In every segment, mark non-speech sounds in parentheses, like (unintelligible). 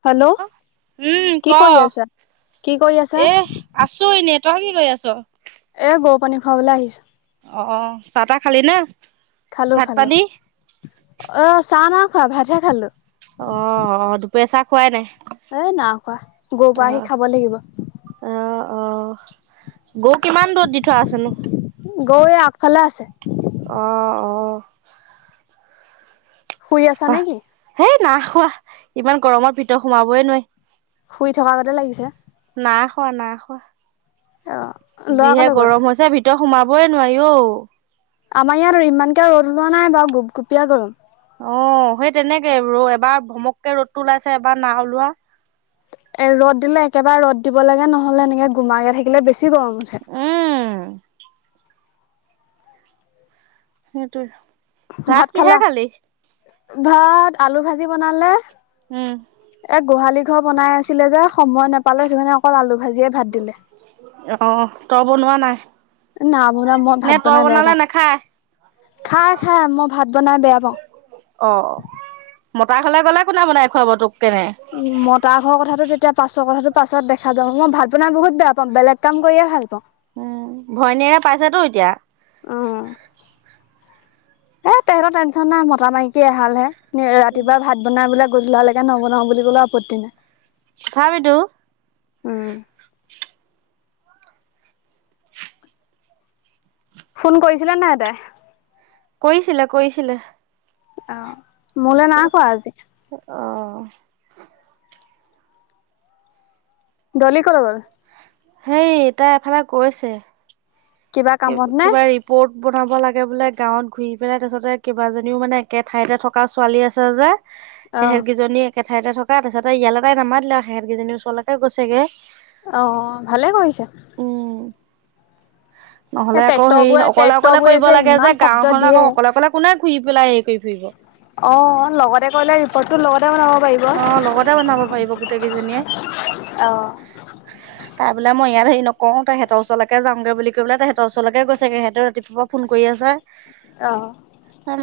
অ উম ক কি কৰি আছা এ আছোঁ এনে। তই কি কৰি আছোঁ। এ গৰু পানী খুৱাবলৈ আহিছো অ চাহ তাহ খালি নে। খালো ভাত খালো পানী অ চাহ না খোৱা ভাতহে খালো অ অ দুপৰীয়া চাহ খুৱাই নাই। এ না খোৱা গৰু পৰা অহ আহি খাব লাগিব। অ অ গৌ কিমান দূৰত দি থোৱা আছেনো। গৈয়ে আগফালে আছে অঁ অঁ। শুই আছা নেকি। না খোৱা ইমান গৰমৰ পিতৰ সোমাবই নোৱাৰি শুই থকা আগতে লাগিছে নাই খোৱা নাই অ খোৱা লৰা যিহে কলৈ গ'ল গৰম হৈছে ভিতৰ। সোমাবয়ে নোৱাৰি অ। আমাৰ ইয়াত ইমানকে ৰ'দ ওলোৱা নাই বাৰু গুপগুপীয়া গৰম। অ সেই তেনেকে ৰ এবাৰ ভমককে ৰ'দটো ওলাইছে এবাৰ নাই ওলোৱা। এ ৰ'দ দিলে একেবাৰে ৰ'দ দিব লাগে নহ'লে এনেকে গোমাকে থাকিলে বেছি কি গৰম উঠে। উম সেইটোৱে ভাত কি কিহেৰে খালি। ভাত আলু ভাজি বনালে। উম। এ গোহালি ঘৰ বনাই আছিলে যে। সময় নাপালে সেইটো কাৰণে অকল আলু ভাজিয়ে ভাত দিলে। অ', তই বনোৱা নাই? নাই বনা মই নে ভাত তই বনাই বেয়া বনালে পাওঁ। নাখায়? খাই খাই মই ভাত বনাই বেয়া পাওঁ। অ', মতা ঘৰলে গ'লে কোনে বনাই খুৱাব তোক। কেনে? উম মতাৰ ঘৰৰ কথাটো তেতিয়া পাছৰ কথাটো পাছত দেখা যাওঁ মই ভাল বনাই বহুত বেয়া পাওঁ। বেলেগ কাম কৰিয়ে ভাল পাওঁ। পাইছাতো এতিয়া। উম এ তেহতৰ টেনচন নাই মতা মাইকে এহাল হে। ৰাতিপুৱা ভাত বনাই বোলে গধূলালৈকে নবনাও বুলি কলেও আপত্তি নাই। খাবিটো। উম। ফোন কৰিছিলে নাই তাই। কৰিছিলে-কৰিছিলে। অহ মোলৈ নাই কোৱা আজি। অ। দলি কলৈ গ'ল। হেই তাই এফালে গৈছে। কিবা কামত নে কিবা ৰিপৰ্ট। বনাব লাগে বোলে গাঁৱত ঘূৰি পেলাই তাৰপিছতে কেইবাজনীও মানে একে ঠাইতে থকা ছোৱালী আছে যে। অ সেহতকেইজনী একে ঠাইতে থকা তাৰপিছতে ইয়ালে তাই নামাতিলে আৰু সেহেতকেইজনীৰ ওচৰলৈকে গৈছেগে। অ ভালে কৰিছে। (inaudible) এই নহ'লে আকৌ ট্ৰেক্টৰ হেৰি বোৰে অকলে- ট্ৰেক্টৰ অকলে বোৰে কৰিব লাগে ইমান যে শব্দ গাঁওখনত দিয়ে আকৌ অকলে-অকলে কোনে ঘূৰি গলাই হেৰি কৰি ফুৰিব। অ' লগতে গ'লে ৰিপৰ্ট টো ল অ লগতে বনাব পাৰিব গোটেই কেইজনীয়ে। তাই বোলে মই ইয়াত হেৰি নকওঁ তেখতৰ ওচৰলৈ যাওঁগে বুলি কৈ পেলাই তেহেতৰ ওচৰলৈকে গৈছেগে সিহঁতে ৰাতিপুৱাৰ ফোন কৰি আছে। অ'।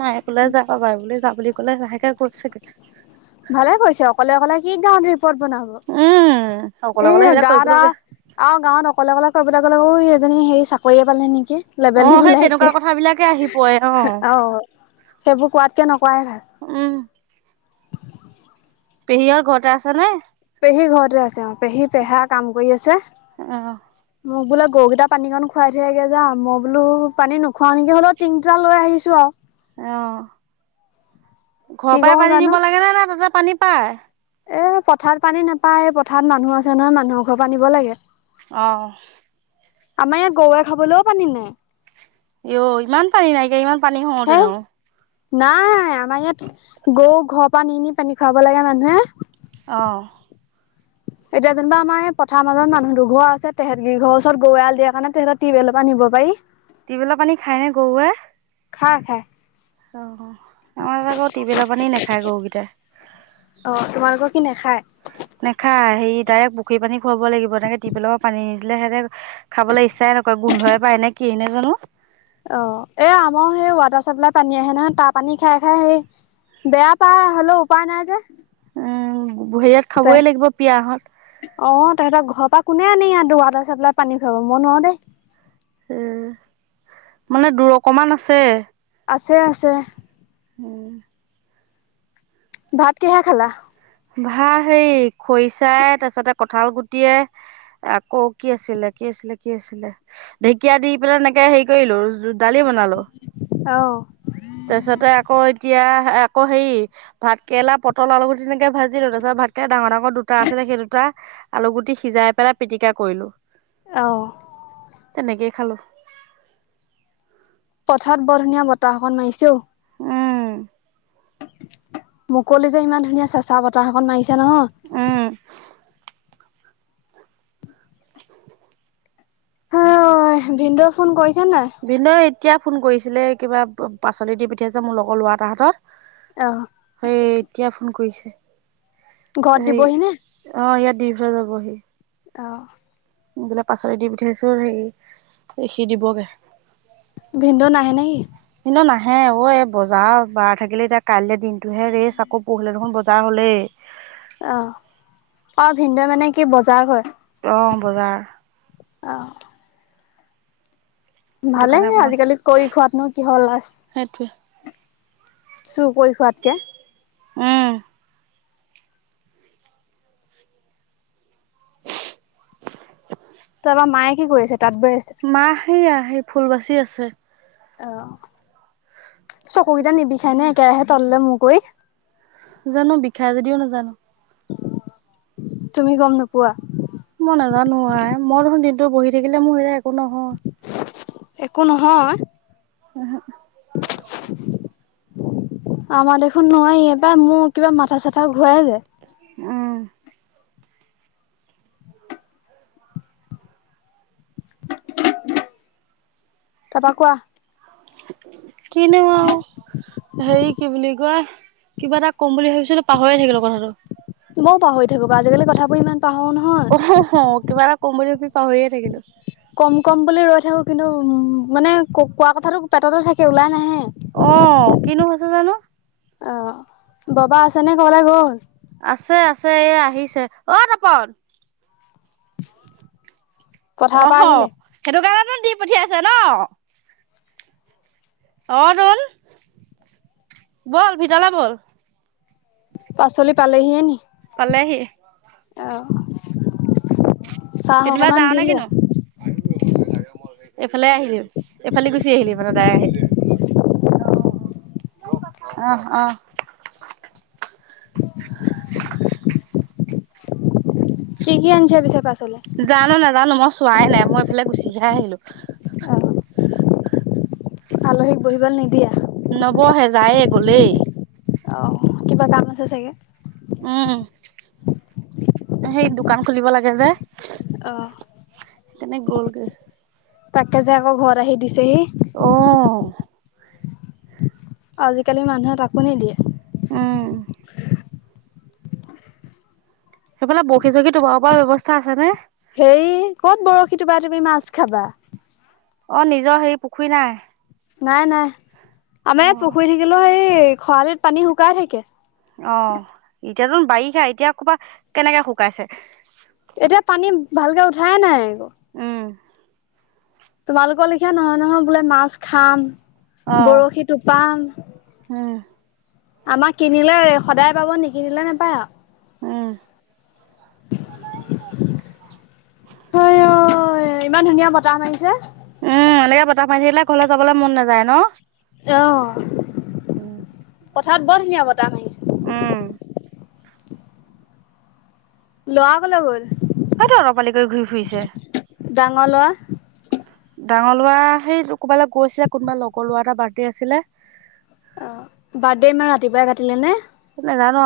মায়ে ক'লে যাব বাৰু বো যা বুলি ক'লে লাহেকে কৈ চাগৈ। ভালে কৈছে অকলে- অকলে কি গাওঁ ক'ত বনাব উম, অকলে এ অকলে সেইবিলাক গা কৰিবলৈ দা বেয়া। আৰু গাঁৱত অকলে অকলে ক। তাক আকৌ এজনী হে চাকৰিয়ে পালে নেকি। লেবল অ', সেই দিবলৈ তেনেকুৱা আহিছে কথাবিলাকে আহি পৰে অ। সেইবোৰ কোৱাতকে নকোৱাই ভাল। পেহীহত ঘৰতে আছে নে। পেহী ঘৰতে আছে অ পেহী পেহা কাম কৰি আছে অ', মোক বোলে গৰুকেইটা পানীকণ খুৱাই থৈ আহ গে যা মই বোলো পানী নোখোৱাওঁ নেকি হ'লেও তিনিটা লৈ আহিছোঁ আৰু। অ' কি ঘৰৰ পৰাই কৰো পানী জানো নিব লাগে নে নাই তাতে পানী পায়। এ পথাৰত পানী নাপায় পথাৰত মানুহ আছে নহয় মানুহৰ ঘৰ পৰা আনিব লাগে। আহ। আমাৰ ইয়াত গৰুৱে খাবলৈও পানী নাই। অই ইমান পানী নাইকিয়া, ইমান পানী হওঁতে হেই নহ। নাই আমাৰ ইয়াত গৰু ঘৰ পানী নি নি পানী খুৱাব লাগে মানুহে অহ (inaudible) এতিয়া যেনিবা আমাৰ পথাৰ মাজত মানুহ দু ঘৰ আছে তেহেত ঘৰ ওচৰত গৰুএৰাল দিয়ে কাৰণে তেহেৰ টিউবেলৰ পৰা (unintelligible) ভাতীবেলা পানী খায়নে, গৰুৱে? খাই, খাই। আহ আমাৰ ততে আকৌ টিউবেলৰ পানী নাখায় গৰুকেইটাই সি নেখায়। নেখায়, হেৰি ডাইৰেক্ট পুখুৰী পানী খুৱাব লাগিব। তেনেকে টিপেল লগত পানী নিদিলে সেহঁতে খাবলৈ ইচ্ছা। তেনেকুৱা, গোন্ধই পায় নে কি নেজানো? অ', এ আমাৰ সেই ৱাটাৰ চাপ্লাই পানী আহে নহয়, তাৰ পানী খাই খাই সেই। বেয়া পায় হ'লেও উপায় নাই যে উম হেৰিয়াত ত খাবই লাগিব পিয়াহত অ তেহেতৰ ঘৰৰ পৰা কোনে আনি ইহঁতক ৱাটাৰ চাপ্লাই পানী খুৱাব, মই নোৱাৰো দেই। (unintelligible) মানে দূৰ অকমান আছে। আছে আছে উম। ভাত কিহে খালা ভাল হেৰি খৰিচাই, তাৰছতে কঠাল গুটিয়ে। আকৌ কি আছিলে কি? কি আছিলে কি আছিলে ঢেকীয়া দি পেলাই তেনেকে হেৰি কৰিলো দালি বনালো অ তাৰপিছতে আকৌ এতিয়া আকৌ হেৰি, ভাত কেৰেলা পটল আলুুগুটি তেনে। ভাজিলো, তাৰ পিছত ভাতকেৰেলা ডাঙৰ ডাঙৰ দুটা আছিলে। সেই দুটা, আলু গুটি সিজাই পেলাই পিটিকা কৰিলো। অহ। খালোঁ। পথত বৰ ধুনীয়া বতাহ অকণ মাৰিছো মুকলি যে, ইমান ধুনীয়া চেঁচা বতাহকন মাৰিছে নহয়। অ ভিনদেউ ফোন কৈছে বিনয় এতিয়া ফোন কৰিছিলে কিবা পাচলি দি পঠিয়াইছে, মোৰ লগৰ ল'ৰা এতাৰ অহ, হাতত। এই, এতিয়া ফোন কৰিছে। ঘৰত সেই দিবহি নে? অ ইয়াত দি থৈ যাবহি অ দিলে পাচলি দি পঠাইছো সি দিবগে ভিনদেউ নাহে নে কি হে অ এ বজাৰ বাৰ থাকিলে এতিয়া কাইলে দিনটোহে ৰেচ আকৌ পৰহিলে দেখোন বজা চাহ হ'লেই। অ', অ, ভিনদেউ মানে কি বজাৰ কৰে। অহ, বজাৰ। অহ সেইটো ভালে, কাৰণে অকমান আজিকালি কৰি খোৱাতনো কিহৰ লাজ। সেইটোৱে চুৰ কৰি খোৱাতকে। উম। তা আমাৰ মায়ে কি কৈছে মা সেয়া সেই ফুল বাচি আছে অহ চকু কেইটা নিবিষায়নে একেৰাহে তললে মোৰ কৰি জানো, বিষাই যদিও নাজানো। তুমি গম নোপোৱা? মই নাজানো আই, মই দেখোন দিনটো বহি থাকিলে মোৰ সেয়া একো নহয়। একো নহয়। উমহু। (unintelligible) আমাৰ দেখোন নোৱাৰি এ পাই মোৰ কিবা মাথা চাথা ঘূৰাই যায়। উম। (unintelligible) তাৰপা কোৱা কিনো আৰু হেৰি কি বুলি কোৱা কিবা এটা ক'ম বুলি ভাবিছ পাহৰিয়ে থাকিলো কথাটো। তোমাৰও পাহ হৈ থাকিব আজিকালি কথাবোৰ ইমান। পাহৰো নহয়। অ কিবা এটা কম বুলি পাহৰিয়ে থাকিলো। ক'ম ক'ম বুলি ৰৈ থাকোঁ, কিন্তু মানে উম ক কোৱা কথাটো পেটতে থাকে ওলাই নাহে আহ কিনো হৈছে জানো। অ বাবা আছেনে ক'ৰবালে গ'ল? আছে আছে এ আহিছে, অ' তপন পথাৰৰ পৰা অহ আহিলে সেইটো কাৰণতো দি পঠিয়াইছে ন। অ ৰল বল ভিতলে বল। পাচলি পালেহিয়েনি। পালেহি আহ চাহ অকমান দিলো। এফালে আহিলি এইফালদি গুচি আহিলি মানে দাই (unintelligible) আহ আহ। (unintelligible) কি কি আনিছে পিছে পাছলি জানো নাজানো মই চোৱাই নাই মই এইফালে গুচিহে আহিলো। অ' আলহীক বহিবলৈ নিদিয়া। নবহে যায়ে, গ'লেই। অ কিবা কাম আছে চাগে। উম সেই দোকান খুলিব লাগে যে। আহ। তেনে গ'লগৈ। তাকে যে আকৌ ঘৰত আহি দিছেহি অ '। আজিকালি মানুহে তাকো নিদিয়ে। উম সেইফালে বশি চৰশী থোপৰা পৰা ব্যৱস্থা আছে নে? হেৰী ক'ত বৰশী তোপা তুমি মাছ খাবা। অ নিজৰ হে পুখুৰী নাই। নাই নাই, আমাৰ অ ইয়াত পুখুৰী থাকিলেও সেই খৰালিত পানী শুকাই থাকে। অ', এতিয়াতোন বাৰিষা এতিয়া ক'বাত কেনেকে শুকাইছে? এতিয়া পানী ভালকে উঠায়েই নাই উম। তোমালোকৰ লেখীয়া নহয় নহয় বোলে মাছ খাম অ বৰশী টোপাম। উম আমাক কিনিলে সদায় পাব, নিকিনিলে নাপায় উম। হয় অ' ইমান ধুনীয়া বতাহ মাৰিছে। উম এনেকে বতাহ মাৰ থাকিলে ঘৰলৈ যাবলৈ মন নাযায় ন। আহ উম পথাৰত বৰ ধুনীয়া বতাহ মাৰিছে। উম ল'ৰা কলৈ গ'ল। হয়তো অতপালি কৰি ঘূৰি ফুৰিছে। ডাঙৰ ল'ৰা? ডাঙৰ ল'ৰা সেই ক'ৰবালৈ গৈছিলে, কোনোবা লগৰ ল'ৰা এটা বাৰ্থডে আছিলে। অ', বাৰ্থডে ৰাতিপুৱাই কাটিলে নে? নেজানো।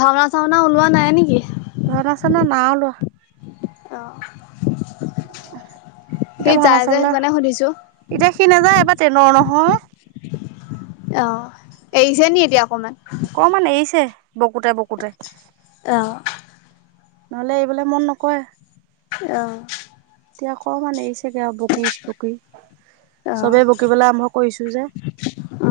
ভাওনা-চাওনা ওলোৱা নাই নেকি? ভাওনা চাওনা (unintelligible) অ'। সি এতিয়া ভাওনা যাই যে সেইটো চাবলৈ কাৰণে সুধিছো এতিয়া সি নাযায় এবাৰ (inaudible) অ', এৰিছে নি এতিয়া? অকমান অকমান এৰিছে, বকুতে বকুতে। অ নহ'লে এইবোলে মন নকৰে। অ। এতিয়া অকমানে এৰিছেগে বকিচ বকি। অ চবেই বকিবলৈ আৰম্ভ কৰিছোঁ যে। অ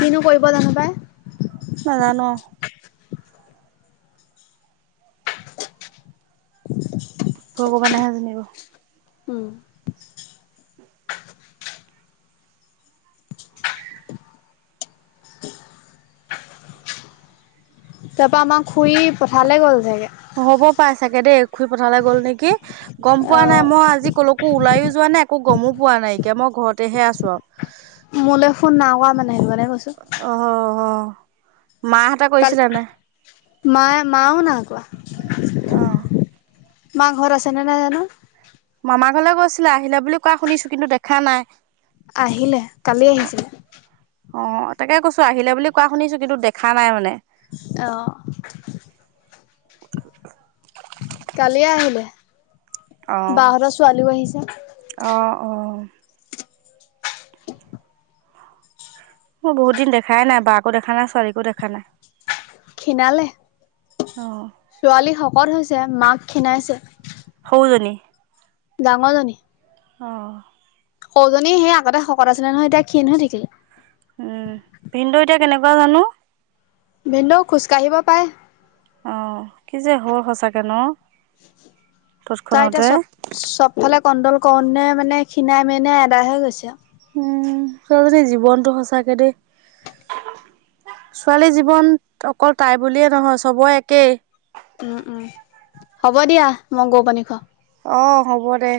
কিনো কৰিব জানো পাই? নাজানোঁ। ভগৱানেহে জানিব। উম! তাৰ পৰা আমাক শুই পথাৰলৈ গ'ল। চাগে হ'ব পাই চাগে দেই, ঘূৰি পথাৰলৈ গ'ল নেকি গম পোৱা নাই, অ' মই আজি কলৈকো ওলাই অ যোৱা নাই, একো গমো পোৱা নাই। এতিয়া মই ঘৰতেহে আছোঁ আৰু। মোলৈ ফোন নাই কৰা মানে, সেইকাৰণে কৈছোঁ। মা, হতে কৰিছিলা নে নাই? মায়, মাও নাই কোৱা। অ'। মা ঘৰত আছে নে নাই জানো? ইফালে গৈছিলে, আহিলে বুলি কোৱা শুনিছোঁ, কিন্তু দেখা নাই। আহিলে, কালি অ আহিছিলে। অ', তাকে কৈছোঁ, আহিলে বুলি কোৱা শুনিছোঁ, কিন্তু দেখা নাই মানে। অ', কালি আহ অ বাহঁতৰ ছোৱালীও আহিছে। অ অ মোৰ বহুত দিন দেখাই নাই, বাকো দেখা নাই, ছোৱালীকো দেখা নাই। খীণালে, অ ছোৱালী শকত হৈছে, মাক খীণাইছে। (inaudible) ডাঙৰ জনী। অ'। সৰুজনী সেই আগতে শকত আছিলে নহয়, এতিয়া ক্ষীণ হৈ থাকিল। উম, ভিনদেও এতিয়া কেনেকুৱা জানো? ভিনদেউ খোজকাাঢ়িব পাৰে। অ', কি যে হ'ল, সচাকে ন? তই এতিয়া তৎক্ষণতে চব চবফালে কণ্ট্ৰল কৰোঁতে মানে খিনাই-মিনাই আদা হৈ গৈছে। উম ছোৱালীজনীৰ জীৱনটো সঁচাকে দেই। ছোৱালী জীৱন অকল তাই বুলিয়ে নহয়, চবৰে একেই। উম, উম, হ'ব দিয়া, মই গৰু পানী খোৱাওঁ। অ', হ'ব দে।